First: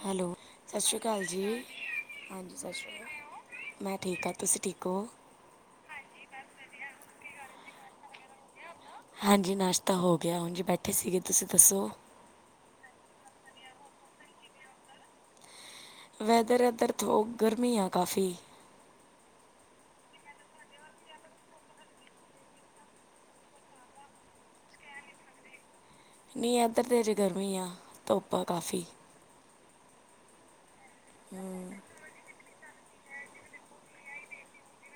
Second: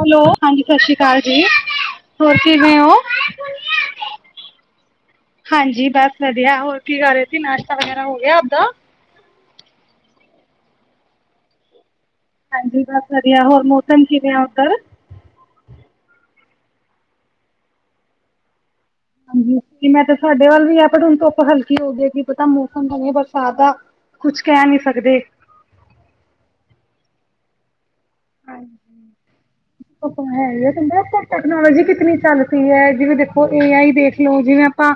Hello ਹਾਂਜੀ ਸਤਿ ਸ਼੍ਰੀ ਅਕਾਲ ਜੀ। ਹੋਰ ਹਾਂਜੀ ਸਤਿ ਕਿਵੇਂ ਓ ਸ਼੍ਰੀ ਅਕਾਲ ਮੈਂ ਠੀਕ ਹਾਂ, ਤੁਸੀਂ ਠੀਕ ਹੋ ਹਾਂਜੀ ਬਸ ਵਧੀਆ ਹੋਰ ਕੀ ਕਰ ਰਹੇ ਸੀ, ਨਾਸ਼ਤਾ ਵਗੈਰਾ ਹੋ ਗਿਆ ਆਪਦਾ ਹਾਂਜੀ ਨਾਸ਼ਤਾ ਹੋ ਗਿਆ, ਹੁਣ ਜੀ ਬੈਠੇ ਸੀਗੇ ਤੁਸੀਂ ਦੱਸੋ ਹਾਂਜੀ ਬਸ ਵਧੀਆ ਹੋਰ ਮੌਸਮ ਕਿਵੇਂ ਆ ਉੱਧਰ ਵੈਦਰ ਇਧਰ ਧੂ, ਗਰਮੀ ਆ ਕਾਫੀ ਹਾਂਜੀ ਮੈਂ ਤਾਂ ਸਾਡੇ ਵੱਲ ਵੀ ਆ ਪਰ ਹੁਣ ਧੁੱਪ ਹਲਕੀ ਹੋ ਜੇਗੀ ਕਿ ਪਤਾ ਮੌਸਮ ਕਿਵੇਂ ਬਰਸਾਤ ਦਾ ਕੁਛ ਕਹਿ ਨੀ ਸਕਦੇ ਨਹੀਂ ਇੱਧਰ ਤੇ ਅਜੇ ਗਰਮੀ ਆ, ਧੁੱਪ ਆ ਕਾਫੀ ਧੁੱਪ ਹੈ ਹੀ ਕਹਿੰਦਾ ਟੈਕਨੋਲੋਜੀ ਕਿਤਨੀ ਚੱਲਦੀ ਹੈ। ਜਿਵੇਂ ਦੇਖ ਉਹ ਏ ਆਈ ਦੇਖਲਓ ਜਿਵੇਂ ਆਪਾਂ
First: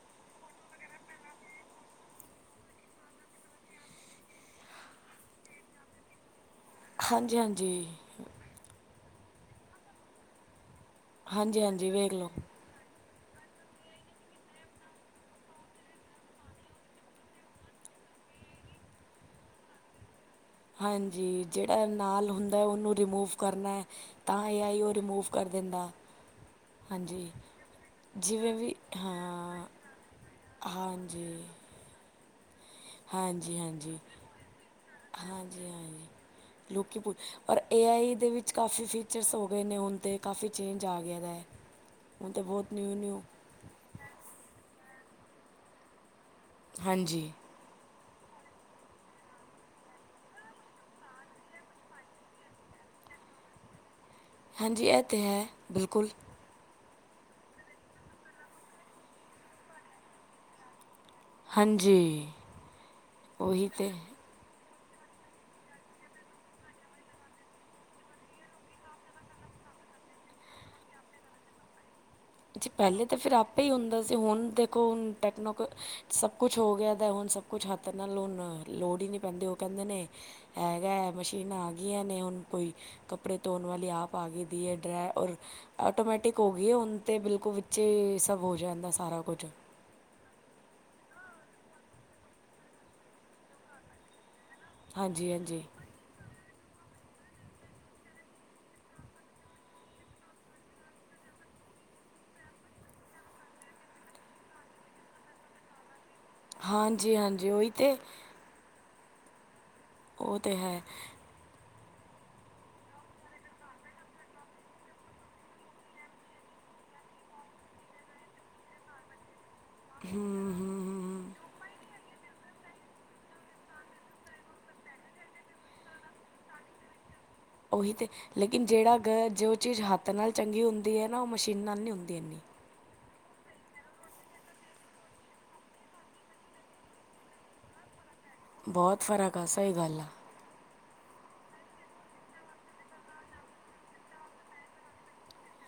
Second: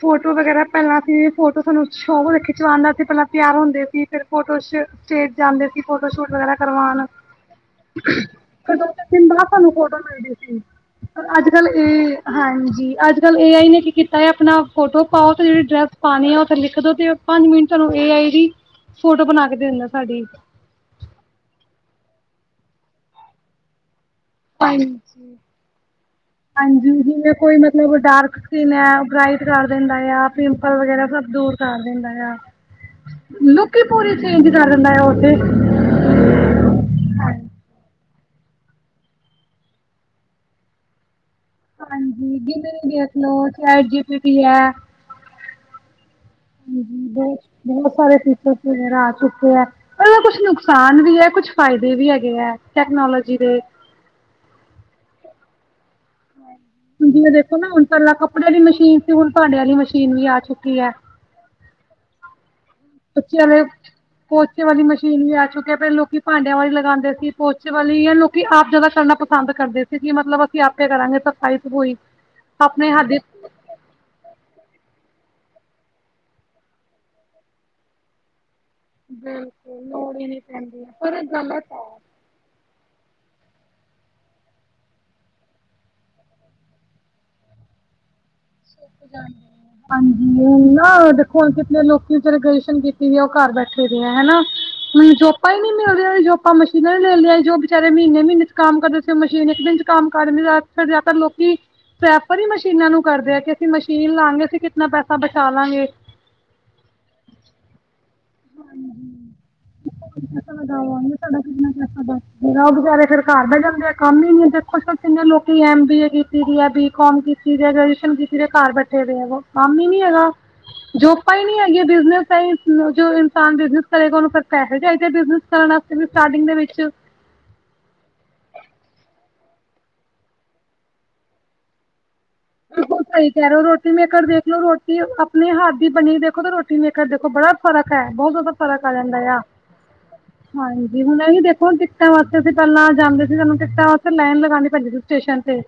ਫੋਟੋ ਵਗੈਰਾ ਪਹਿਲਾਂ ਸੀ ਫੋਟੋ ਸਾਨੂੰ ਸ਼ੌਕ ਸੀ ਖਿਚਵਾਨ ਦਾ, ਸੀ ਪਹਿਲਾਂ ਤਿਆਰ ਹੁੰਦੇ ਸੀ। ਫਿਰ ਫੋਟੋ ਚ ਉਚੇਚ ਜਾਂਦੇ ਸੀ ਫੋਟੋ ਸ਼ੂਟ ਵਗੈਰਾ ਕਰਵਾਉਣ ਹਾਂਜੀ-ਹਾਂਜੀ। ਫਿਰ ਦੋ-ਤਿੰਨ ਦਿਨ ਬਾਅਦ ਸਾਨੂੰ ਫੋਟੋ ਮਿਲਦੀ ਸੀ ਪਰ ਅੱਜ ਹਾਂਜੀ ਕੱਲ੍ਹ ਹਾਂਜੀ ਵੇਖ ਏ, ਲਓ ਹਾਂਜੀ ਅੱਜ ਅਜ-ਕਲ ਏ ਆਈ ਨੇ ਕੀ ਕੀਤਾ ਆ ਆਪਣਾ ਫੋਟੋ ਪਾਓ ਤੇ ਜਿਹੜੀ ਡਰੈਸ ਪਾਉਣੀ ਆ ਉਹਦੇ ਤੇ ਲਿਖ ਦੋ ਤੇ ਪੰਜ ਮਿੰਟ ਤੁਹਾਨੂੰ ਏ ਆਈ ਇਹਦੀ ਫੋਟੋ ਬਣਾ ਕੇ ਦੇ ਦਿੰਦਾ ਸਾਡੀ ਹਾਂਜੀ ਜਿਹੜਾ ਨਾਲ ਹੁੰਦਾ ਉਹਨੂੰ ਰਿਮੂਵ ਕਰਨਾ ਐ ਤਾਂ ਏ ਆਈ ਉਹ ਰਿਮੂਵ ਹਾਂਜੀ ਕਰ ਦਿੰਦਾ ਹਾਂਜੀ ਜਿਵੇਂ ਕੋਈ ਮਤਲਬ ਡਾਰਕ ਜਿਵੇਂ ਸਕਿਨ ਵੀ ਹੈ ਬਰਾਈਟ ਹਾਂ ਕਰ ਦਿੰਦਾ ਆ, ਪਿੰਪਲ ਵਗੈਰਾ ਸਭ ਹਾਂਜੀ ਦੂਰ ਕਰ ਦਿੰਦਾ ਆ। ਹਾਂਜੀ ਲੁੱਕ ਹੀ ਹਾਂਜੀ ਹਾਂਜੀ ਪੂਰੀ ਚੇਂਜ ਕਰ ਦਿੰਦਾ ਆ ਔ ਤੇ ਹਾਂਜੀ ਲੋਕੀ ਪੁਛ ਪਰ ਏ ਆਈ ਦੇ ਵਿੱਚ ਕਾਫੀ ਫੀਚਰਸ ਹੋ ਗਏ ਨੇ ਹੁਣ ਤੇ, ਕਾਫ਼ੀ ਚੇਂਜ ਆ ਗਿਆ ਦਾ ਐ ਹਾਂਜੀ ਜਿਨੂੰ ਵੀ ਦੇਖਲੋ ਚੈਟ ਜੀ ਪੀ ਟੀ ਐ ਹਾਂਜੀ ਹਾਂਜੀ ਬਹੁਤ-ਬਹੁਤ ਸਾਰੇ ਫੀਚਰਸ ਵਗੈਰਾ ਆ ਚੁੱਕੇ ਐ ਇਹਦਾ ਕੁਛ ਨੁਕਸਾਨ ਵੀ ਹੈ, ਕੁਛ ਫਾਇਦੇ ਵੀ ਹੈਗੇ ਐ ਟੈਕਨੋਲੋਜੀ ਦੇ ਹਾਂਜੀ ਇਹ ਤੇ ਹੈ। ਬਿਲਕੁਲ ਹੁਨ ਜਿਵੇ ਦੇਖੋ ਨਾ ਹੁਣ ਪਹਿਂਲਾ ਕੱਪੜੇ ਆਲੀ ਮਸ਼ੀਨ ਸੀ, ਹੁਣ ਭਾਂਡੇ ਵਾਲੀ ਮਸ਼ੀਨ ਵੀ ਆ ਚੁੱਕੀ ਐ ਹਾਂਜੀ। ਬੱਚਿਆ ਉਹੀ ਤੇ ਪੋਚੇ ਵਾਲੀ ਮਸ਼ੀਨ ਵੀ ਆ ਚੁੱਕੀ ਐ। ਪਹਿਲਾ ਲੋਕੀ ਭਾਂਡਿਆਂ ਵਾਲੀ ਲਗਾਉਂਦੇ ਸੀ, ਪੋਚੇ ਵਾਲੀਆਂ ਨੂੰ ਵੀ ਆਪ ਜਿਆਦਾ ਕਰਨਾ ਪਸੰਦ ਕਰਦੇ ਸੀ। ਜੀ ਮਤਲਬ ਅਸੀਂ ਆਪੇ ਕਰਾਂਗੇ ਸਫ਼ਾਈ ਸਫੂਈ ਅੱਛਾ ਆਪਣੇ ਪਹਿਲੇ ਹੱਥ ਤਾਂ ਦੀ ਫਿਰ ਆਪ ਆਪੇ ਹੀ ਹੁੰਦਾ ਸੀ ਹੁਣ ਦੇਖੋ ਹੁਣ ਟੈਕਨੋਕ, ਸਭ ਕੁਛ ਹੋ ਗਿਆ ਦਾ ਹੁਣ ਸਭ ਕੁਛ ਹੱਥ ਨਾਲ ਹੋਨਾ ਲੋੜ ਹੀ ਨਹੀਂ ਪੈਂਦੀ ਉਹ ਕਹਿੰਦੇ ਨੇ। ਹੈਗਾ ਹੈ ਮਸ਼ੀਨਾਂ ਆ ਗਈਆਂ ਨੇ ਹੁਣ ਕੋਈ ਕੱਪੜੇ ਧੋਣ ਵਾਲੀ ਆਪ ਆਗਈ ਦੀ ਏ ਡਰੇ ਔ ਆਟੋਮੈਟਿਕ ਹੋ ਗਈ ਹੁਨ ਤੇ ਬਿਲਕੁਲ ਵਿੱਚੇ ਸਭ ਹੋ ਜਾਂਦਾ ਸਾਰਾ ਕੁਝ ਹਾਂਜੀ ਨਾ ਦੇਖੋ ਹੁਣ ਕਿਤੇ ਲੋਕੀ ਗਰੈਜੂਏਸ਼ਨ ਕੀਤੀ ਦੀ ਆ ਉਹ ਘਰ ਬੈਠੇ ਆ ਆ ਹੈਨਾ ਹੁਣ ਹਾਂਜੀ ਜੋਬਾਂ ਹੀ ਹਾਂਜੀ ਨੀ ਲੈ ਲਿਆ ਜੋਬਾਂ ਮਸ਼ੀਨਾਂ ਲੈ ਲਿਆਏ ਜੋ ਬਚਾਰੇ ਮਹੀਨੇ - ਮਹੀਨੇ ਚ ਕੰਮ ਕਰਦੇ ਸੀ ਉਹ ਮਸ਼ੀਨ ਇੱਕ ਦਿਨ ਚ ਕੰਮ ਕਰ ਜਿਆਦਾਤਰ ਲੋਕੀ ਪ੍ਰੈਫਰ ਹੀ ਮਸ਼ੀਨਾਂ ਨੂੰ ਕਰਦੇ ਆ ਅਸੀਂ ਮਸ਼ੀਨ ਲਾਂਗੇ, ਅਸੀਂ ਕਿਤਨਾ ਪੈਸਾ ਬਚਾ ਲਾਂਗੇ। ਹਾਂਜੀ-ਹਾਂਜੀ, ਓਹੀ ਤੇ। ਉਹ [unintelligible] ਤੇ ਹੈ ਤਹਾਡਾ ਕਿੰਨਾ ਉਹ ਬਚਾਰੇ ਫਿਰ ਘਰ ਬਹਿ ਜਾਂਨਗੇ, ਕੰਮ ਹੀ ਨੀ ਦੇਖੋ ਕਿੰਨੇ ਲੋਕੀ ਐਮ ਬੀ ਏ ਕੀਤੀ ਦੀ ਬੀਕੌਮ ਕੀ ਗਸ਼ਨ, ਕੀਸੇ ਦੇ ਘਰ ਬੈਠੇ ਦੇ ਆਵੋ। ਕੰਮ ਹੀ ਨੀ ਹੈਗਾ, ਹੂੰ ਹੂੰ ਜੋਪਾ ਹੀ ਨੀ ਹੈਗੀਆਂ, ਬਿਜਨਸ ਜੋ ਇਨਸਾਨ ਬਿਜਨਸ ਕਰੇਗਾ, ਉਹਨੂੰ ਫੇਰ ਪੈਸੇ ਚਾਹੀਦੇ ਬਿਜਨਸ ਕਰਨ ਵਾਸਤੇ ਵੀ ਸਟਾਰਟਿੰਗ ਦੇ ਵਿੱਚ। ਉਹੀ ਤੇ, ਲੇਕਿਨ ਜਿਹੜਾ ਗ ਜੋ ਚੀਜ਼ ਹੱਥ ਨਾਲ ਚੰਗੀ ਹੁੰਦੀ ਹੈ ਨਾ, ਉਹ ਮਸ਼ੀਨ ਨਾਲ ਨਹੀਂ ਹੁੰਦੀ ਇੰਨੀ। ਬਿਲਕੁਲ ਸਹੀ ਕਹਿ ਰੇ ਰੋਟੀ ਮੇਕਰ ਦੇਖਲੋ, ਰੋਟੀ ਆਪਣੇ ਹੱਥ ਦੀ ਬਣੀ ਦੇਖੋ ਤੇ ਰੋਟੀ ਮੇਕਰ ਦੇਖੋ ਬੜਾ ਫ਼ਰਕ ਐ, ਬਹੁਤ ਜ਼ਿਆਦਾ ਫ਼ਰਕ ਆ ਬਹੁਤ ਜਾਂਦਾ ਯਾ। ਆ ਸਹੀ ਗੱਲ ਆ ਹਾਂਜੀ, ਹੁਣ ਇਹ ਵੀ ਦੇਖੋ ਟਿਕਟਾਂ ਵਾਸਤੇ ਅਸੀਂ ਪਹਿਲਾਂ ਜਾਂਦੇ ਸੀ, ਸਾਨੂੰ ਟਿਕਟਾਂ ਵਾਸਤੇ ਲਾਈਨ ਲਗਾਨੀ ਪੈਦੀ ਸੀ। ਸਟੇਸ਼ਨ ਤੇ,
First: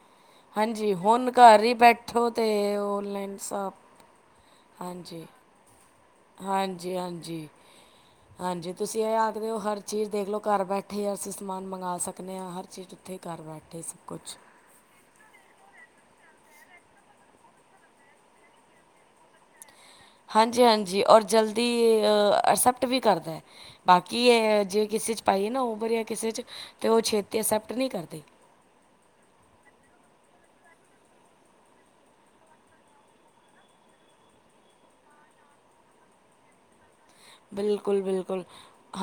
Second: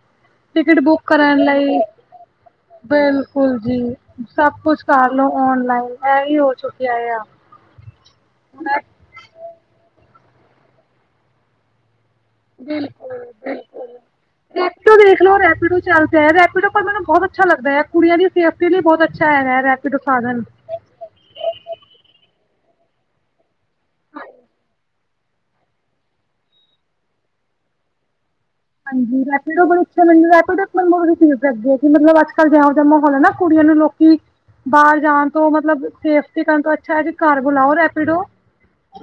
ਟਿਕਟ ਹਾਂਜੀ ਬੁੱਕ ਹੁਣ ਕਰਨ ਘਰ ਹੀ ਲਈ ਬੈਠੋ ਤੇ ਔਨਲਾਈਨ ਬਿਲਕੁਲ ਸਭ ਜੀ, ਸਭ ਕੁਛ ਹਾਂਜੀ ਕਰਲੋ ਔਨਲਾਈਨ। ਮੈਂ ਈ ਓ, ਛੁੱਟੀ ਹਾਂਜੀ ਆਏ ਆ। ਹਾਂਜੀ ਹਾਂਜੀ, ਤੁਸੀਂ ਇਹ ਆਖਦੇ ਓ ਹਰ ਚੀਜ਼ ਦੇਖਲੋ, ਘਰ ਬੈਠੇ ਅਸੀਂ ਸਮਾਨ ਮੰਗਾ ਸਕ ਦੇਖਨੇ ਆਂ, ਹਰ ਚੀਜ਼ ਉੱਥੇ ਘਰ ਬੈਠੇ ਸਭ ਕੁਛ ਦੇਖਲੋ ਰੈਪਿਡੋ ਚੱਲਦਾ ਐ, ਰੈਪਡੋ ਮੈਨੂੰ ਬਹੁਤ ਅੱਛਾ ਲੱਗਦਾ ਐ, ਕੁੜੀਆਂ ਦੀ ਸੇਫਟੀ ਲਈ ਬਹੁਤ ਅੱਛਾ ਹੈਗਾ, ਰੈ ਹਾਂਜੀ-ਹਾਂਜੀ, ਔਰ ਜਲਦੀ ਐਕਸੈਪਟ ਵੀ ਕਰਦੇਂ। ਬਾਕੀ ਏ ਜੇ ਕਿਸੇ 'ਚ ਪਾਈਏ ਨਾ ਓਵਰ ਯਾ ਕਿਸੇ 'ਚ, ਤੇ ਉਹ ਛੇਤੀ ਅਕਸੈਪਟ ਨਹੀਂ ਕਰਦੇ। ਹਾਂਜੀ, ਰੈਪਿਡੋ ਅੱਛੇ ਮੈਂਨੁ ਰੈਪਿਡੋ ਆਪ ਰਿਸੀਵੱਏ ਕਿ ਮਤਲਬ ਅੱਜ-ਕੱਲ ਜੇਹੋ ਜਿਹਾ ਮਾਹੌਲ ਐ ਨਾ। ਕੁੜੀਆਂ ਨੂੰ ਲੋਕੀ, ਬਾਹਰ ਜਾਣ ਤੋਂ ਮਤਲਬ ਸੇਫ ਕਰਣ ਤੋਂ ਅੱਛਾ ਜੇ, ਘਰ ਬੁਲਾਓ ਰੈਪੀਡੋ ਬਿਲਕੁਲ-ਬਿਲਕੁਲ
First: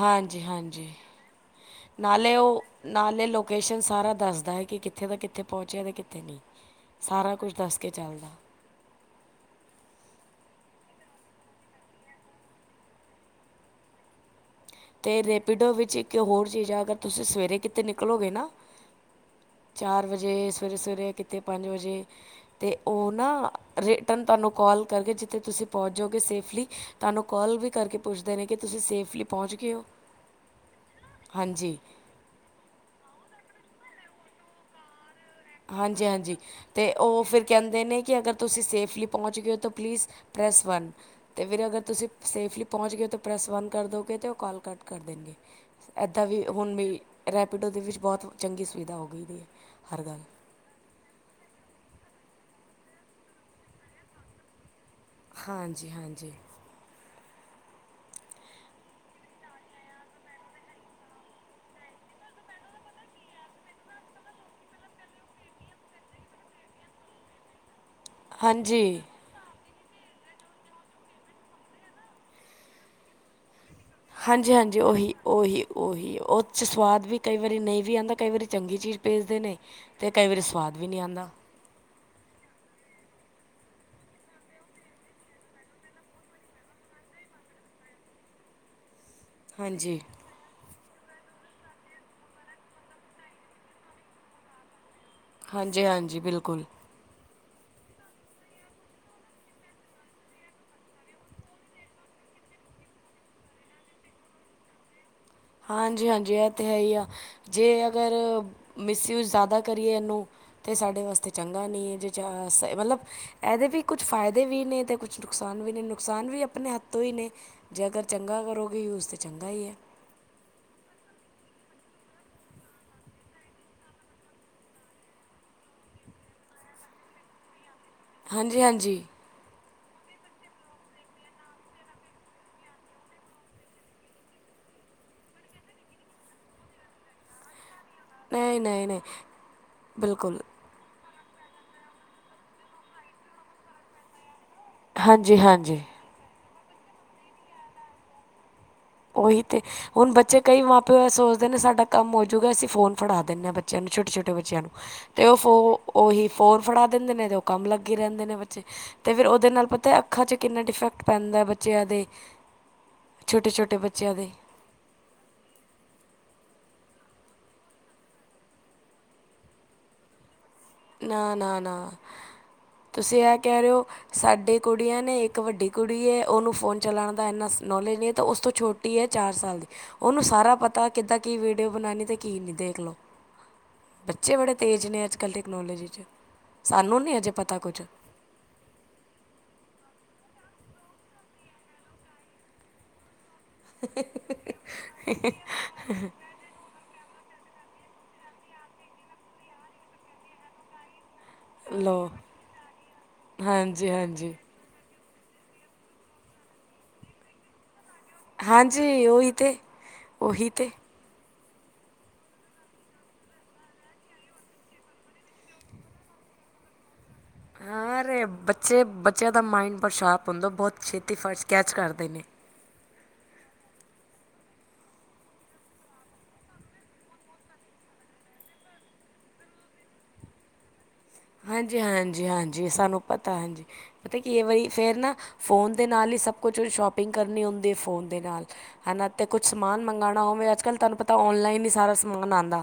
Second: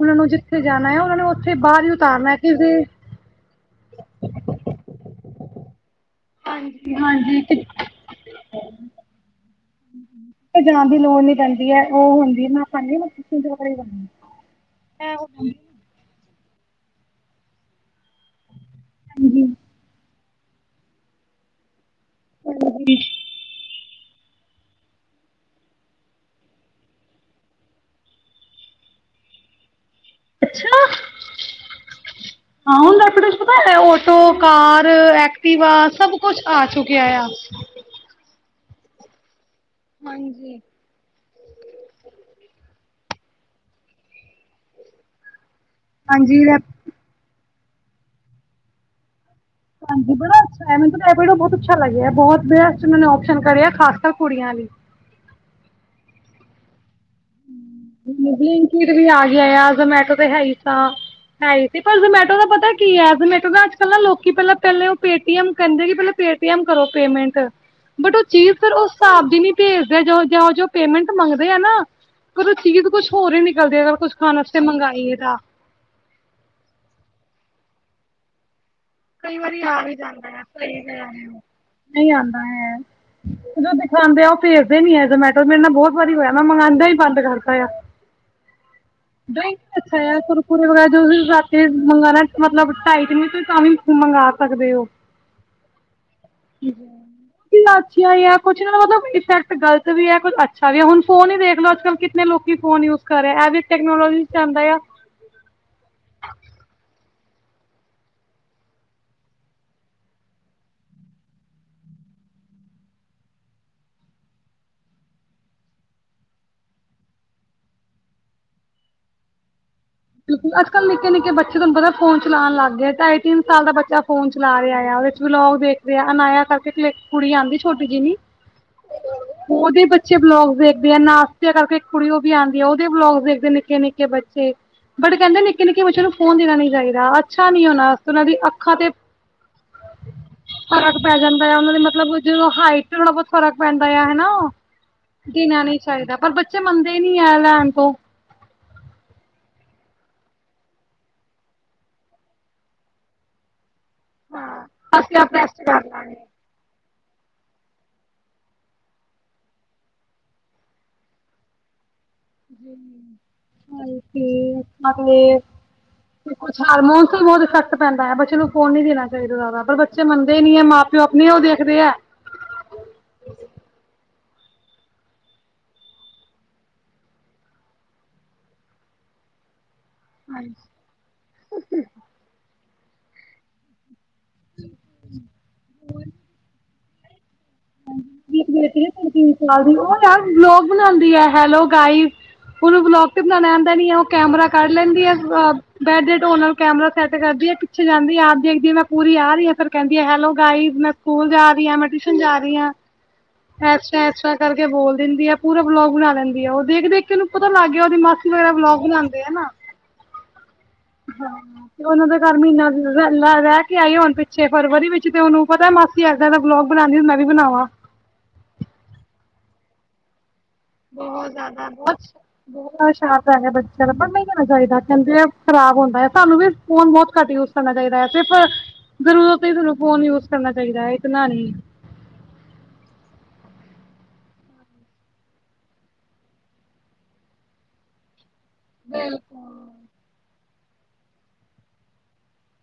ਉਹਨਾ ਨੂੰ ਜਿੱਥੇ ਜਾਣਾ ਆ ਉਹਨਾ ਨੂੰ ਉੱਥੇ ਬਾਹਰ ਈ ਨਾਲੇ ਉਹ, ਨਾਲੇ ਲੋਕੇਸ਼ਨ ਸਾਰਾ ਦੱਸਦਾ ਹੈ ਕਿ, ਕਿੱਥੇ ਦਾ ਕਿੱਥੇ ਪਹੁੰਚਿਆ ਤੇ ਕਿੱਥੇ ਸਾਰਾ ਹਾਂਜੀ ਕੁਛ ਦੱਸ ਕਿਸੇ ਕੇ ਚੱਲਦਾ। ਕੀਤੇ ਜਾਣ ਦੀ ਲੋੜ ਨੀ ਪੈਂਦੀ ਐ, ਉਹ ਹੁੰਦੀ ਏ ਨਾ ਤੇ ਰੈਪੀਡੋ ਵਿੱਚ ਇੱਕ ਹੋਰ ਚੀਜ਼ ਆ, ਅਗਰ ਤੁਸੀਂ ਸਵੇਰੇ ਕਿ ਤੇ ਨਿਕਲੋਗੇ ਨਾ, ਚਾਰ ਵਜੇ ਸਵੇਰੇ-ਸਵੇਰੇ ਕਿਤੇ ਪੰਜ ਵਜੇ ਤੇ ਉਹ ਨਾ ਰਿਟਰਨ ਤੁਹਾਨੂੰ ਕੋਲ ਕਰਕੇ ਜਿੱਥੇ ਤੁਸੀਂ ਪਹੁੰਚ ਜੋਗੇ ਸੇਫਲੀ, ਤੁਹਾਨੂੰ ਕੋਲ ਵੀ ਕਰਕੇ ਪੁੱਛਦੇ ਨੇ, ਕਿ ਤੁਸੀਂ ਸੇਫਲੀ ਪਹੁੰਚ ਗਏ ਓ। ਅੱਛਾ! ਹਾਂ, ਹੁਣ ਰੈਪੀਡੋ ਪਤਾ ਹੈ ਆਟੋ, ਕਾਰ ਐ ਹਾਂਜੀ-ਹਾਂਜੀ, ਤੇ ਉਹ ਫਿਰ ਕਹਿੰਦੇ ਨੇ ਕਿ ਅਗਰ ਤੁਸੀਂ ਸੇਫਲੀ ਪਹੁੰਚ ਗਏ ਓ, ਤਾਂ ਪਲੀਜ਼ ਪਲੀਜ ਪ੍ਰੇਸ ਵੰਨ। ਤੇ ਫਿਰ ਅਗਰ ਤੁਸੀਂ, ਸੇਫਲੀ ਪਹੁੰਚ ਗਏ ਹੋ ਤਾਂ ਪ੍ਰੈੱਸ ਵੰਨ ਕਰ ਦੋਗੇ ਤੇ ਉਹ ਕਾਲ ਕੱਟ ਕਰ ਦੇਣਗੇ। ਐਦਾਂ ਵੀ, ਹਾਂਜੀ ਰੈਪ ਹੁਣ ਵੀ ਰੈਪੀਡੋ ਦੇ ਵਿੱਚ ਬਹੁਤ ਚੰਗੀ ਸੁਵਿਧਾ ਹੋ ਗਈ ਦੀ ਏ। ਹਾਂਜੀ, ਬੜਾ ਮੈਨੂੰ ਤਾਂ ਇਹ ਰੈਪੀਡੋ ਬਹੁਤ ਅੱਛਾ ਲੱਗਿਆ, ਬਹੁਤ ਬੇਸਟ ਉਹ ਨੇ ਔਪਸ਼ਨ ਕੜਿਆ, ਖਾਸ ਕਰ ਕੁੜੀਆਂ ਲਈ। ਹਾਂਜੀ-ਹਾਂਜੀ। ਬਲਿੰਕੀਟ ਵੀ ਆਗਿਆ ਆ, ਜ਼ਮੈਟੋ ਤੇ ਹੈਈ ਗਾ। ਹੈਈ ਸੀ, ਜ਼ੋਮੈਟੋ ਦਾ ਪਤਾ ਕੀ ਐ, ਜ਼ੋਮੈਟੋ ਦਾ ਅੱਜ-ਕੱਲ ਨਾ ਲੋਕੀ, ਪਹਿਲੇ ਉਹ ਪੇਟੀਐਮ ਕਹਿੰਦੇ ਪਹਿਲ ਪੇਟੀਐਮ ਕਰੋ ਪੇਮੇਂਟ। ਬਟ ਉਹ ਚੀਜ਼ ਫੇਰ ਉਸ ਹਾਂਜੀ ਹਿਸਾਬ ਦੀ ਨੀ ਭੇਜਦੇ, ਜਾਂ, ਜੋ ਪੇਮੈਂਟ ਮੰਗਦੇ ਆ ਨਾ। ਪਰ ਚੀਜ਼ ਕੁਛ ਹੋਰ ਹੀ ਨਿਕਲਦੀ, ਅਗਰ ਕੁਛ ਖਾਣ ਵਾਸਤੇ ਹਾਂਜੀ-ਹਾਂਜੀ, ਮੰਗਾਈਏ ਤਾਂ ਉਹੀ-ਉਹੀ-ਉਹੀ, ਉਹ 'ਚ ਸਵਾਦ ਵੀ ਕਈ ਵਾਰੀ ਨਹੀਂ ਵੀ ਆਂਦਾ, ਕਈ ਵਾਰੀ ਚੰਗੀ ਚੀਜ਼ ਭੇਜਦੇ ਨੇ ਤੇ ਕਈ ਵਾਰੀ ਸ੍ਵਾਦ ਵੀ ਨੀ ਆਂਦਾ। ਨਹੀਂ ਆਂਦਾ ਐ। [inaudible] ਜੋ ਦਿਖਾਂਦੇ ਉਹ ਭੇਜਦੇ ਨੀ ਐ ਜਮੈਟੋ। ਮੇਰੇ ਨਾਲ ਬਹੁਤ ਵਾਰੀ ਹੋਇਆ, ਮੈਂ ਮੰਗਾਂਦਾ ਈ ਬੰਦ ਕਰਤਾ ਆ। [inaudible] ਦਹੀ, ਅੱਛਾ ਹਾਂਜੀ ਯਾਰ ਕੁਰਕੁਰੇ ਵਗੈਰਾ ਜੋ ਵੀ ਰਾਤੀ ਮੰਗਾਣਾ, ਮਤਲਬ ਢਾਈ-ਤਿਨ ਵਜੇ ਤਾਂ ਵੀ ਤੁਸੀ ਮੰਗਾ ਸਕਦੇ ਓ। ਹਾਂਜੀ-ਹਾਂਜੀ ਬਿਲਕੁਲ। ਏ ਨਾ ਅੱਛਾ ਈ ਐ ਕੁੱਛ। ਇਹਨਾਂ ਦਾ ਮਤਲਬ ਇਫੈਕਟ ਗਲਤ ਵੀ ਐ ਕੁੱਛ ਅੱਛਾ ਵੀ ਐ। ਹੁਣ ਫ਼ੋਨ ਈ ਦੇਖ ਲੋ, ਅੱਜ-ਕੱਲ੍ਹ ਕਿਤਨੇ ਲੋਕ ਕੀ ਫ਼ੋਨ ਯੂਸ ਕਰ ਰਿਹਾ, ਐਹ ਵੀ ਟੈਕਨੋਲੋਜੀ 'ਚ ਆਂਦਾ ਆ। ਹਾਂਜੀ-ਹਾਂਜੀ, ਐਹ ਤੇ ਹੈ ਆ, ਜੇ ਅਗਰ ਮਿਸ ਯੂਜ਼ ਜ਼ਿਆਦਾ ਕਰੀਏ ਇਹਨੂੰ ਤੇ ਸਾਡੇ ਵਾਸਤੇ ਚੰਗਾ ਨੀ ਏ। ਜੇ ਚ ਅ ਮਤਲਬ ਇਹਦੇ ਵੀ ਕੁੱਝ ਫਾਇਦੇ ਵੀ ਨੇ ਤੇ ਕੁ ਨੁਕਸਾਨ ਵੀ ਨਹੀ, ਨੁਕਸਾਨ ਵੀ ਆਪਣੇ ਹੱਥੋਂ ਈ ਨੇ। ਜੇ ਅਗਰ ਚੰਗਾ ਕਰੋਗੇ ਯੂਜ ਤੇ ਚੰਗਾ ਈ ਐ। ਬਿਲਕੁਲ, ਅੱਜ-ਕੱਲ੍ਹ ਨਿੱਕੇ-ਨਿੱਕੇ ਬੱਚੇ ਤੁਹਾਨੂੰ ਪਤਾ ਫ਼ੋਨ ਚਲਾਂਣ ਲੱਗਗੇ। ਢਾਈ-ਤਿੰਨ ਸਾਲ ਦਾ ਬੱਚਾ ਫ਼ੋਨ ਚਲਾ ਰਿਹਾ ਆ। ਆਹ ਵੇ ਵਲੋਗ ਦੇਖਦੇ ਆ, ਅਨਾਇਆ ਕਰਕੇ ਇਕ ਕੁੜੀ ਆਂਦੀ ਛੋਟੀ ਜਿੰਨੀ ਹਾਂਜੀ-ਹਾਂਜੀ। ਉਹਦੇ ਬੱਚੇ ਬਲੋਗਸ ਦੇਖਦੇ ਆ, ਨਾਸ਼ਤਿਆਂ ਕਰਕੇ ਕੁੜੀ ਉਹ ਵੀ ਆਂਦੀ ਐ। ਉਹਦੇ ਬਲੋਗਸ ਦੇਖਦੇ ਨਿੱਕੇ-ਨਿੱਕੇ ਬੱਚੇ। ਬਟ ਕਹਿੰਦੇ ਨਿੱਕੇ-ਨਿੱਕੇ ਬੱਚਿਆਂ ਨੂੰ ਫੋਨ ਦੇਣਾ ਨੀ ਚਾਹੀਦਾ। ਅੱਛਾ ਨੀ ਉਹਨਾਂ ਦੀ ਅੱਖਾਂ ਨਹੀ-ਨਹੀਂ, ਤੇ ਨਹੀ ਬਿਲਕੁਲ। ਫ਼ਰਕ ਪੈ ਜਾਂਦਾ ਆ, ਉਹਨਾਂ ਦੀ ਮਤਲਬ ਜਦ ਹਾਈਟ ਤੇ ਥੋੜ੍ਹਾ ਬਹੁਤ ਫ਼ਰਕ ਪੈਂਦਾ ਆ ਹੈਨਾ। ਹਾਂਜੀ ਦੇਣਾ ਨੀ ਹਾਂਜੀ ਚਾਈਦਾ। ਪਰ ਬੱਚੇ ਮੰਨਦੇ ਨੀ ਐ ਲੈਣ ਤੋਂ ਉਹੀ ਤੇ ਹੁਣ ਬੱਚੇ, ਕਈ ਮਾਂ ਪਿਓ ਐਹ ਸੋਚਦੇ ਨੇ ਸਾਡਾ ਕੰਮ ਹੋਜੂਗਾ। ਅਸੀਂ ਫੋਨ ਫੜਾ ਦਿੰਨੇ ਆ ਬੱਚਿਆਂ ਨੂੰ, ਛੋ ਛੋਟੇ-ਛੋਟੇ ਬੱਚਿਆਂ ਨੂੰ ਤੇ ਉਹ ਫੋ ਉਹੀ ਫੋਰ ਫੜਾ ਦਿੰਦੇ ਨੇ ਤੇ ਉਹ ਕੰਮ ਲੱਗੇ ਰਹਿੰਦੇ ਨੇ ਬੱਚੇ ਤੇ ਫਿਰ ਉਹਦੇ ਨਾਲ ਪਤਾ ਅੱਖਾਂ 'ਚ ਕਿੰਨਾ ਡਿਫੈਕਟ ਪੈਂਦਾ ਬ ਚਿਆਂ ਦੇ। ਗਿਆ ਈ ਨ‌ਈ। ਟੇ ਬੱਚਿਆਂ ਦੇ [unintelligible] ਏ। ਤੇ ਕੁੱਛ ਹਾਰਮੋਨ ਤੇ ਬਹੁਤ ਇਫੈਕਟ ਪੈਂਦਾ। ਬੱਚੇ ਨੂੰ ਫ਼ੋਨ ਨੀ ਦੇਣਾ ਚਾਹੀਦਾ ਜ਼ਿਆਦਾ। ਪਰ ਬੱਚੇ ਮੰਨਦੇ ਈ ਨੀ ਐ ਮਾਂ ਤੇ ਉਹ ਆਪਣੀ ਨਾ ਉਹ ਨਾ ਨਾ ਦੇਖਦੇ ਐ ਤੁਸੀਂ ਇਹ ਕਹਿ ਰਹੇ ਓ ਸਾਡੇ ਕੁੜੀਆਂ ਨੇ। ਇੱਕ ਵੱਡੀ ਕੁੜੀ ਏ, ਉਹਨੂੰ ਫੋਨ ਚਲਾਉਣ ਦਾ ਇੰਨਾ ਨੌਲੇਜ ਨੀ ਤਾਂ ਉਸ ਤੋਂ ਛੋਟ ਟੀ ਐ, ਚਾਰ ਸਾਲ ਦੀ। ਉਹਨੂੰ ਸਾਰਾ ਪਤਾ ਕਿੱਦਾਂ ਕੀ ਵੀਡੀਓ ਬਣਾਂਣੀ ਤੇ ਕੀ ਨੀ ਦੇਖਲੋ। ਬੱਚੇ ਬੜੇ ਤੇਜ਼ ਨੇ, ਅੱਜ-ਕੱਲ੍ਹ ਟੈਕਨੋਲੋਜੀ 'ਚ। ਸਾਨੂੰ ਨ੍ਹੀਂ ਹਜੇ ਪਤਾ ਕੁਛ ਮੇਰੀ ਬੇਟੀ ਏ ਸਾਡੇ-ਤਿੰਨ ਸਾਲ ਦੀ, ਉਹ ਯਾਰ ਬਲੋਗ ਬਣਾਉਂਦੀ ਐ, ਹੈਲੋ ਗਾਇਜ ਉਹਨੂੰ ਬਲੋਗ ਤੇ ਬਣਾਉਣਾ ਆਉਂਦਾ ਨੀ ਐ। ਉਹ ਕੈਮਰਾ ਕੱਢ ਲੈਂਦੀ ਆ, ਅਹ ਬੈਂਡ ਦੀ ਢੋ ਨਾਲ ਕੈਮਰਾ ਸੈੱਟ ਕਰਦੀ ਐ, ਪਿੱਛੇ ਜਾਂਦੀ ਆਪ ਦੇਖਦੀ ਮੈਂ ਪੂਰੀ ਆ ਰਹੀਆਂ। ਫਿਰ ਕਹਿੰਦੀ ਆ, ਹੈਲੋ ਗਾਈਜ਼ ਮੈਂ ਸਕੂਲ ਜਾ ਰਹੀ ਆ, ਮੈਂ ਲਓ ਟਿਊਸ਼ਨ ਜਾ ਰਹੀ ਆ। ਐਸ ਹਾਂਜੀ ਤਰਾਂ, ਐਸ ਹਾਂਜੀ ਤਰਾਂ ਕਰ ਕੇ ਬੋਲ ਦਿੰਦੀ ਆ, ਪੂਰਾ ਵਲੋਗ ਬਣਾ ਲੈਂਦੀ ਆ। ਉਹ ਦੇਖ-ਦੇਖ ਕੇ ਉਹਨੂੰ ਪਤਾ ਲੱਗ ਗਿਆ, ਉਹਦੀ ਮਾ ਹਾਂਜੀ, ਉਹੀ ਤੇ, ਉਹੀ ਤੇ। ਹਾ ਤੇ ਉਹਨਾਂ ਦੇ ਘਰ ਮਹੀਨਾ ਰਹਿ ਲੇ ਰਹਿ ਕੇ ਆਈ ਹੁਣ ਪਿੱਛੇ ਫਰਵਰੀ ਵਿੱਚ ਤੇ ਉਹਨੂੰ ਪਤਾ ਮਾਸੀ ਐਦਾਂ-ਐਦਾਂ ਬਲੋਗ ਬਣਾਂਦੀ ਮੈਂ ਵੀ ਬਣਾ ਹਾਂਰੇ ਬੱਚੇ, ਬੱਚਿਆਂ ਦਾ ਮਾਇੰਡ ਬਹੁਤ ਸ਼ਾਰਪ ਹੁੰਦਾ, ਬਹੁਤ ਛੇਤੀ ਫਰਜ਼ ਜ਼ਿਆਦਾ ਕੈਚ ਬਹੁਤ ਕਰਦੇ ਨੇ। ਬਹੁਤ ਸ਼ਾਰਪ ਹੈਗੇ ਬੱਚਿਆਂ ਦਾ। ਪਰ ਨਹੀਂ ਦੇਣਾਂ ਚਾਹੀਦਾ, ਕਹਿੰਦੇ ਆ ਖ਼ਰਾਬ ਹੁੰਦਾ। ਸਾਨੂੰ ਵੀ ਫ਼ੋਨ ਬਹੁਤ ਘੱਟ ਯੂਸ ਕਰਨਾ ਚਾਹੀਦਾ ਐ। ਸਿਰਫ਼ ਜ਼ਰੂਰਤ ਈ ਤੁਨੂੰ ਫ਼ੋਨ ਯੂਜ਼ ਕਰਨਾ ਚਾਹੀਦਾ ਐ, ਇਤਨਾ ਨ੍ਹੀਂ। ਹਾਂਜੀ, ਹਾਂਜੀ, ਹਾਂਜੀ ਸਾਨੂੰ ਪਤਾ ਹਾਂਜੀ। ਪਤਾ ਕੀ ਏ ਬਈ ਫੇਰ ਨਾ ਫੋਨ ਦੇ ਨਾਲ ਹੀ ਸਭ ਕੁਛ ਸ਼ੋਪਿੰਗ ਕਰਨੀ ਹੁੰਦੀ ਹੈ ਫੋਨ ਦੇ ਨਾਲ। ਹਨਾਂ, ਤੇ ਕੁਛ ਸਮਾਨ ਮੰਗਵਾਣਾ ਹੋਵੇ ਅਜ -ਕਲ੍ਹ ਤੁਹਾਨੂੰ ਪਤਾ ਔਨਲਾਈਨ ਹੀ ਸਾਰਾ ਸਮਾਨ ਆਂਦਾ।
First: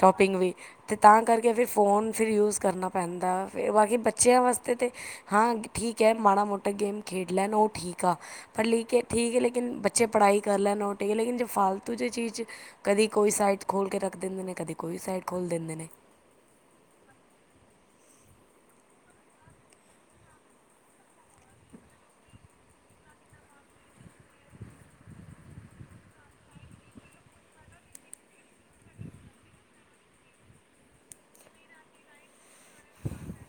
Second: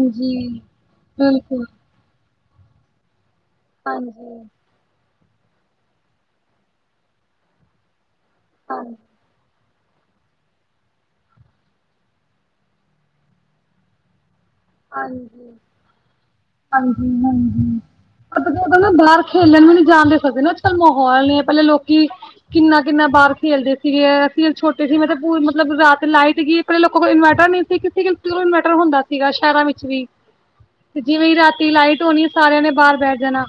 ਸ਼ੋਪਿੰਗ ਵੀ ਅਤੇ ਤਾਂ ਕਰਕੇ ਫਿਰ ਫੋਨ ਫਿਰ ਯੂਸ ਕਰਨਾ ਪੈਂਦਾ, ਫਿਰ ਬਾਕੀ ਬੱਚਿਆਂ ਵਾਸਤੇ ਹਾਂ ਠੀਕ ਐ, ਮਾੜਾ ਮੋਟਾ ਗੇਮ ਖੇਡ ਲੈਣ ਉਹ ਠੀਕ ਆ, ਪੜ੍ ਲਿਖ ਕੇ, ਠੀਕ ਏ ਲੇਕਿਨ ਬ ਚੇ ਪੜ੍ਹਾਈ ਕਰ ਲੈਣ, ਉਹ ਠੀਕ, ਲੇਕਿਨ ਜੇ ਫਾਲਤੂ ਜੇ ਚੀਜ਼ ਕਦੀ ਕੋਈ ਸਾਈਟ ' ਖੋਲ੍ਹ ਕੇ ਰੱਖ ਦਿੰਦੇ ਨੇ, ਕਦੇ ਹਾਂਜੀ, ਹਾਂਜੀ, ਹਾਂ ਨਾ ਬਾਹਰ ਖੇਲਣ ਵੀ ਨੀ ਜਾਣ ਦੇ ਸਕਦੇ ਨਾ, ਅਜ- ਕਲ ਮਾਹੌਲ ਨੀ ਐ ਪਹਿਲੇ ਲੋਕੀ ਕਿੰਨਾ, ਕਿੰਨਾ ਬਾਰ ਖੇਲਦੇ ਸੀਗੇ, ਅਸੀ ਜਦੋਂ ਛੋਟੇ ਸੀ, ਮਤਲਬ ਪ ਮਤਲਬ ਰਾਤ ਲਾਈਟ ਗਈ ਆਪਣੇ ਲੋਕਾਂ ਕੋਲ ਇਨਵਰਟਰ ਨਹੀਂ ਸੀ, ਕਿਸੇ-ਕਿਸੇ ਕੋਲ ਇਨਵਰਟਰ ਹੁੰਦਾ ਸੀਗਾ। ਸ਼ਹਿਰਾਂ ਵਿੱਚ ਵੀ, ਤੇ ਜਿਵੇਂ ਰਾਤੀ ਲਾਈਟ ਹੋਣੀ ਸਾਰਿਆਂ ਨੇ ਬਾਰ ਬੈ ਜਾਣਾ,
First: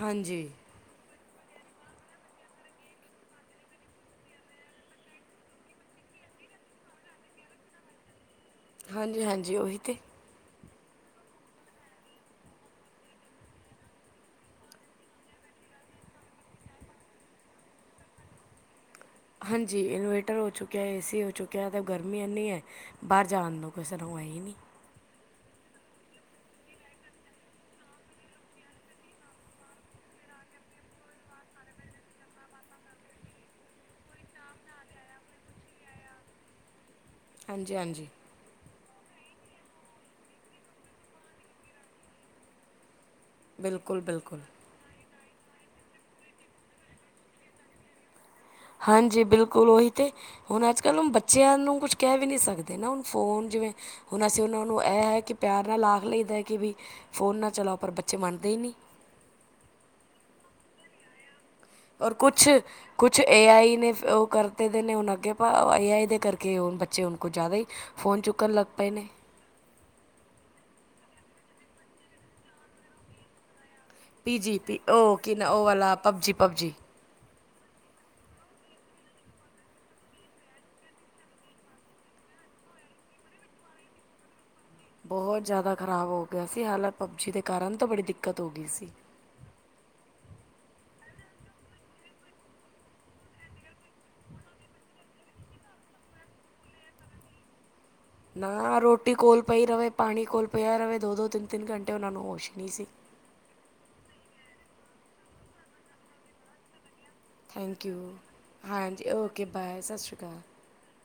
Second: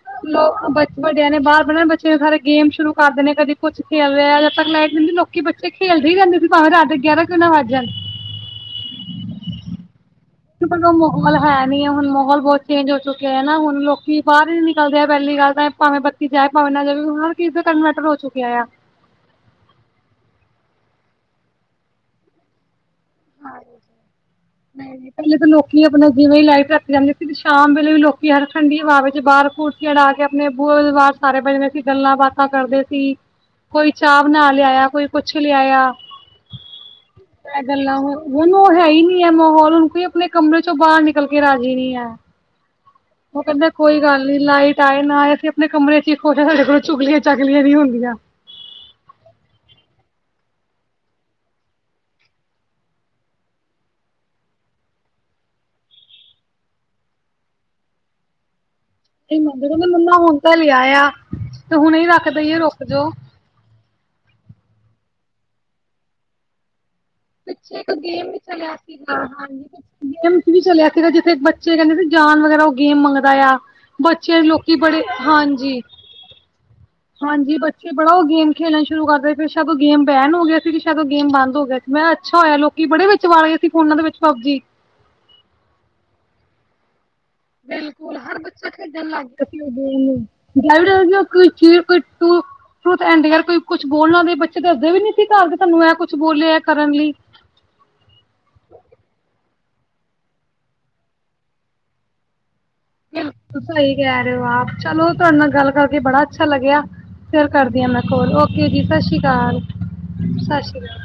ਹਾਂਜੀ ਲੋਕ ਵੱਡਿਆਂ ਨੇ ਬਾਰ ਬਹਿਣਾ, ਬੱਚੇ ਸਾਰੇ ਗੇਮ ਸ਼ੁਰੂ ਕਰ ਦੇਣੇ, ਕਦੇ ਕੁੱਛ ਖੇਲ ਲਿਆ, ਜਦ ਤੱਕ ਲਾਈਟ ਹੁੰਦੀ ਲੋਕੀ ਬ ਤੇ ਖੇਲਦੇ ਹੀ ਰੇਂਦੇ ਸੀ, ਭਾਵੇਂ ਰਾਤ ਗਿਆਰਾਂ ਕਿਉ ਨਾ ਵੱਜ ਜਾਣ। ਹਾਂਜੀ, ਹਾਂਜੀ ਉਹੀ ਤੇ। ਮਾਹੌਲ ਹੈ ਨੀ ਹੈ ਹੁਣ, ਮਾਹੌਲ ਬਹੁਤ ਚੇਂਜ ਹੋ ਚੁੱਕਿਆ ਐ ਨਾ ਹੁਣ, ਲੋਕੀ ਬਾਹਰ ਹੀ ਨੀ ਨਿਕਲਦੇ ਆ ਪਹਿਲੀ ਗੱਲ ਤਾਂ ਏ ਭਾਵੇਂ ਬੱਤੀ ਜਾਏ, ਭਾਵੇਂ ਨਾ ਜਾਵੇ, ਹਰ ਕਿਸੇ ਦੇ ਘਰ ਇਨਵਰਟਰ ਹੋ ਚੁੱਕਿਆ ਆ। ਹਾਂਜੀ, ਇਨਵੇਟਰ ਹੋ ਚੁੱਕਿਆ ਏ, ਏਸੀ ਹੋ ਚੁੱਕਿਆ, ਤਾਂ ਗਰਮੀ ਇੰਨੀ ਐ। ਬਾਹਰ ਜਾਣ ਨੂੰ ਕਿਸੇ ਨੂੰ ਐਈ ਨੀ। ਨਹੀਂ ਪਹਿਲੇ ਤਾਂ ਲੋਕੀ ਆਪਣਾ ਜਿਵੇਂ ਈ ਲਾਈਟ ਰਾਤੀ ਜਾਂਦੇ ਸੀ ਸ਼ਾਮ ਵੇਲੇ ਵੀ ਲੋਕੀ ਹਰ ਠੰਡੀ ਹਵਾ ਵਿੱਚ ਬਾਹਰ ਕੂ ਚੜਾ ਕੇ ਆਪਣੇ ਬੁਏ ਦੇ ਬਾਰ ਸਾਰੇ ਬਜਦੇ ਸੀ ਗੱਲਾਂ ਬਾਤਾਂ ਕਰਦੇ ਸੀ। ਕੋਈ ਚਾਹ ਬਣਾ ਲਿਆਇਆ, ਕੋਈ ਕੁਛ ਲਿਆਇਆ। [inaudible] ਐ ਗੱਲਾਂ ਹਾਂਜੀ ਹੋਰ ਹੂਨ ਉਹ ਹੈ ਹੀ ਨੀ ਐ ਮਾਹੌਲ, ਹੁਨ ਕੋਈ ਆਪਣੇ ਕਮਰੇ ਚੋਂ ਬਾਹਰ ਨਿਕਲ ਕੇ ਰਾਜੀ ਨੀ ਐ। ਓਹ ਕਹਿੰਦਾ ਬਿਲਕੁਲ ਕੋਈ ਗੱਲ ਨੀ ਬਿਲਕੁਲ ਲਾਈਟ ਆਏ ਨਾ ਆਏ, ਅਸੀਂ ਆਪਣੇ ਕਮਰੇ ਚ ਈ ਖੁਸ਼ ਆ, ਸਾਡੇ ਕੋਲੋਂ ਚੁਗਲੀਆਂ- ਚਗਲੀਆਂ ਨੀ ਹੁੰਦੀਆਂ। ਹਾਂਜੀ, ਬਿਲਕੁਲ ਉਹੀ ਤੇ ਹੁਣ ਅਜ- ਕਲ੍ਹ ਬੱਚਿਆਂ ਨੂੰ ਕੁਛ ਕਹਿ ਵੀ ਨਹੀਂ ਸਕਦੇ ਨਾ ਹੁਣ ਫੋਨ ਜਿਵੇਂ ਹੁਣ ਅਸੀਂ ਉਹਨਾਂ ਨੂੰ ਇਹ ਹੈ ਕਿ ਪਿਆਰ ਨਾਲ ਆਖ ਲਈਦਾ ਕਿ ਵੀ ਫੋਨ ਨਾ ਚਲਾਓ, ਪਰ ਬੱਚੇ ਮੰਨਦੇ ਈ ਨੀ। ਜਦੋਂ ਮੈਂ ਮੰਗਾਂ, ਮੰਮਾ ਹੁਣ ਤਾਂ ਲਿਆ ਆ ਤੇ ਹੁਣੇ ਔਰ ਰੱਖ ਕੁਛ ਦਈਏ ਰੁਕ ਜੌ। ਕੁਛ ਏ ਆਈ ਨੇ ਫ ਉਹ ਕਰਤੇ ਦੇ ਨੇ ਹੁਣ ਅੱਗੇ, ਏ ਆਈ ਦੇ ਕਰਕੇ ਉਹ ਬੱਚੇ ਹੁਨ। ਪਿੱਛੇ ਇੱਕ ਗੇਮ ਵੀ ਚਲਿਆ ਸੀਗਾ, ਹਾਂਜੀ। ਗੇਮਸ ਵੀ ਚਲਿਆ ਸੀਗਾ, ਜਿੱਥੇ ਇੱਕ ਬੱਚੇ ਕਹਿੰਦੇ ਸੀ ਜਾਨ ਵਗੈਰਾ ਉਹ ਗੇਮ ਮੰਗਦਾ ਆ। ਪੀ ਬੱਚੇ ਜੀ ਲੋਕੀ ਪੀ ਬੜੇ, ਉਹ ਕੀ ਨਾ ਉਹ ਹਾਂਜੀ। ਵਾਲਾ ਪਬਜੀ, ਪਬਜੀ। ਹਾਂਜੀ, ਬੱਚੇ ਬੜਾ ਉਹ ਗੇਮ ਖੇਲਣਾ ਸ਼ੁਰੂ ਕਰਦੇ ਫਿਰ, ਬੇਸ਼ੱਕ ਉਹ ਗੇਮ ਬੈਨ ਹੋ ਗਿਆ ਸੀ ਤੇ ਬੇਸ਼ੱਕ ਉਹ ਗੇਮ ਬੰਦ ਹੋ ਗਿਆ ਸੀ। ਮੈਂ ਅੱਛਾ ਹੋਇਆ, ਲੋਕੀ ਬੜੇ ਵਿੱਚ ਵੜ ਗੇ ਸੀ, ਫੋਨਾ ਦੇ ਵਿੱਚ ਪਬਜੀ। ਬਹੁਤ ਜ਼ਿਆਦਾ ਖ਼ਰਾਬ ਹੋ ਗਿਆ ਸੀ, ਹਾਲਾਂ ਪਬਜੀ ਦੇ ਕਾਰਨ ਤਾਂ ਬੜੀ ਦਿੱਕਤ ਹੋ ਗਈ ਸੀ। [unintelligible] ਟਰੂਠ ਐਂਡ ਡੇਰ, ਕੋਈ ਕੁਛ ਬੋਲਣਾ ਵੈ, ਬੱਚੇ ਦੱਸਦੇ ਵੀ ਨੀ ਸੀ ਘਰ ਕੇ ਸਾਨੂੰ ਇਹ ਕੁਛ ਬੋਲਿਆ ਐ ਕਰਨ ਲਈ। ਨਾ ਰੋਟੀ ਕੋਲ ਪਈ ਰਵੇ, ਪਾਣੀ ਕੋਲ ਪਿਆ ਰਵੇ, ਦੋ-ਦੋ, ਤਿੰਨ-ਤਿੰਨ ਘੰਟੇ ਉਹ ਨੂੰ ਹੋਸ਼ ਨੀ ਸੀ। ਬਿਲਕੁਲ ਸਈ ਕਹਿ ਰੇ ਓ ਆਪ, ਚਲੋ ਤੁਹਾਡੇ ਨਾਲ ਗੱਲ ਕਰਕੇ ਬੜਾ ਅੱਛਾ ਲੱਗਿਆ। ਫਿਰ ਕਰਦੀ ਥੈਂਕ ਅ ਮੈਂ ਯੂ ਕੋਲ, ਓਕੇ ਜੀ, ਹਾਂਜੀ ਓਕੇ ਬਾਏ ਸਤਿ ਸ਼੍ਰੀ ਅਕਾਲ ਸ਼ਸ਼ੀਕਾਲ-ਸ਼ਸ਼ੀਕਾਲ।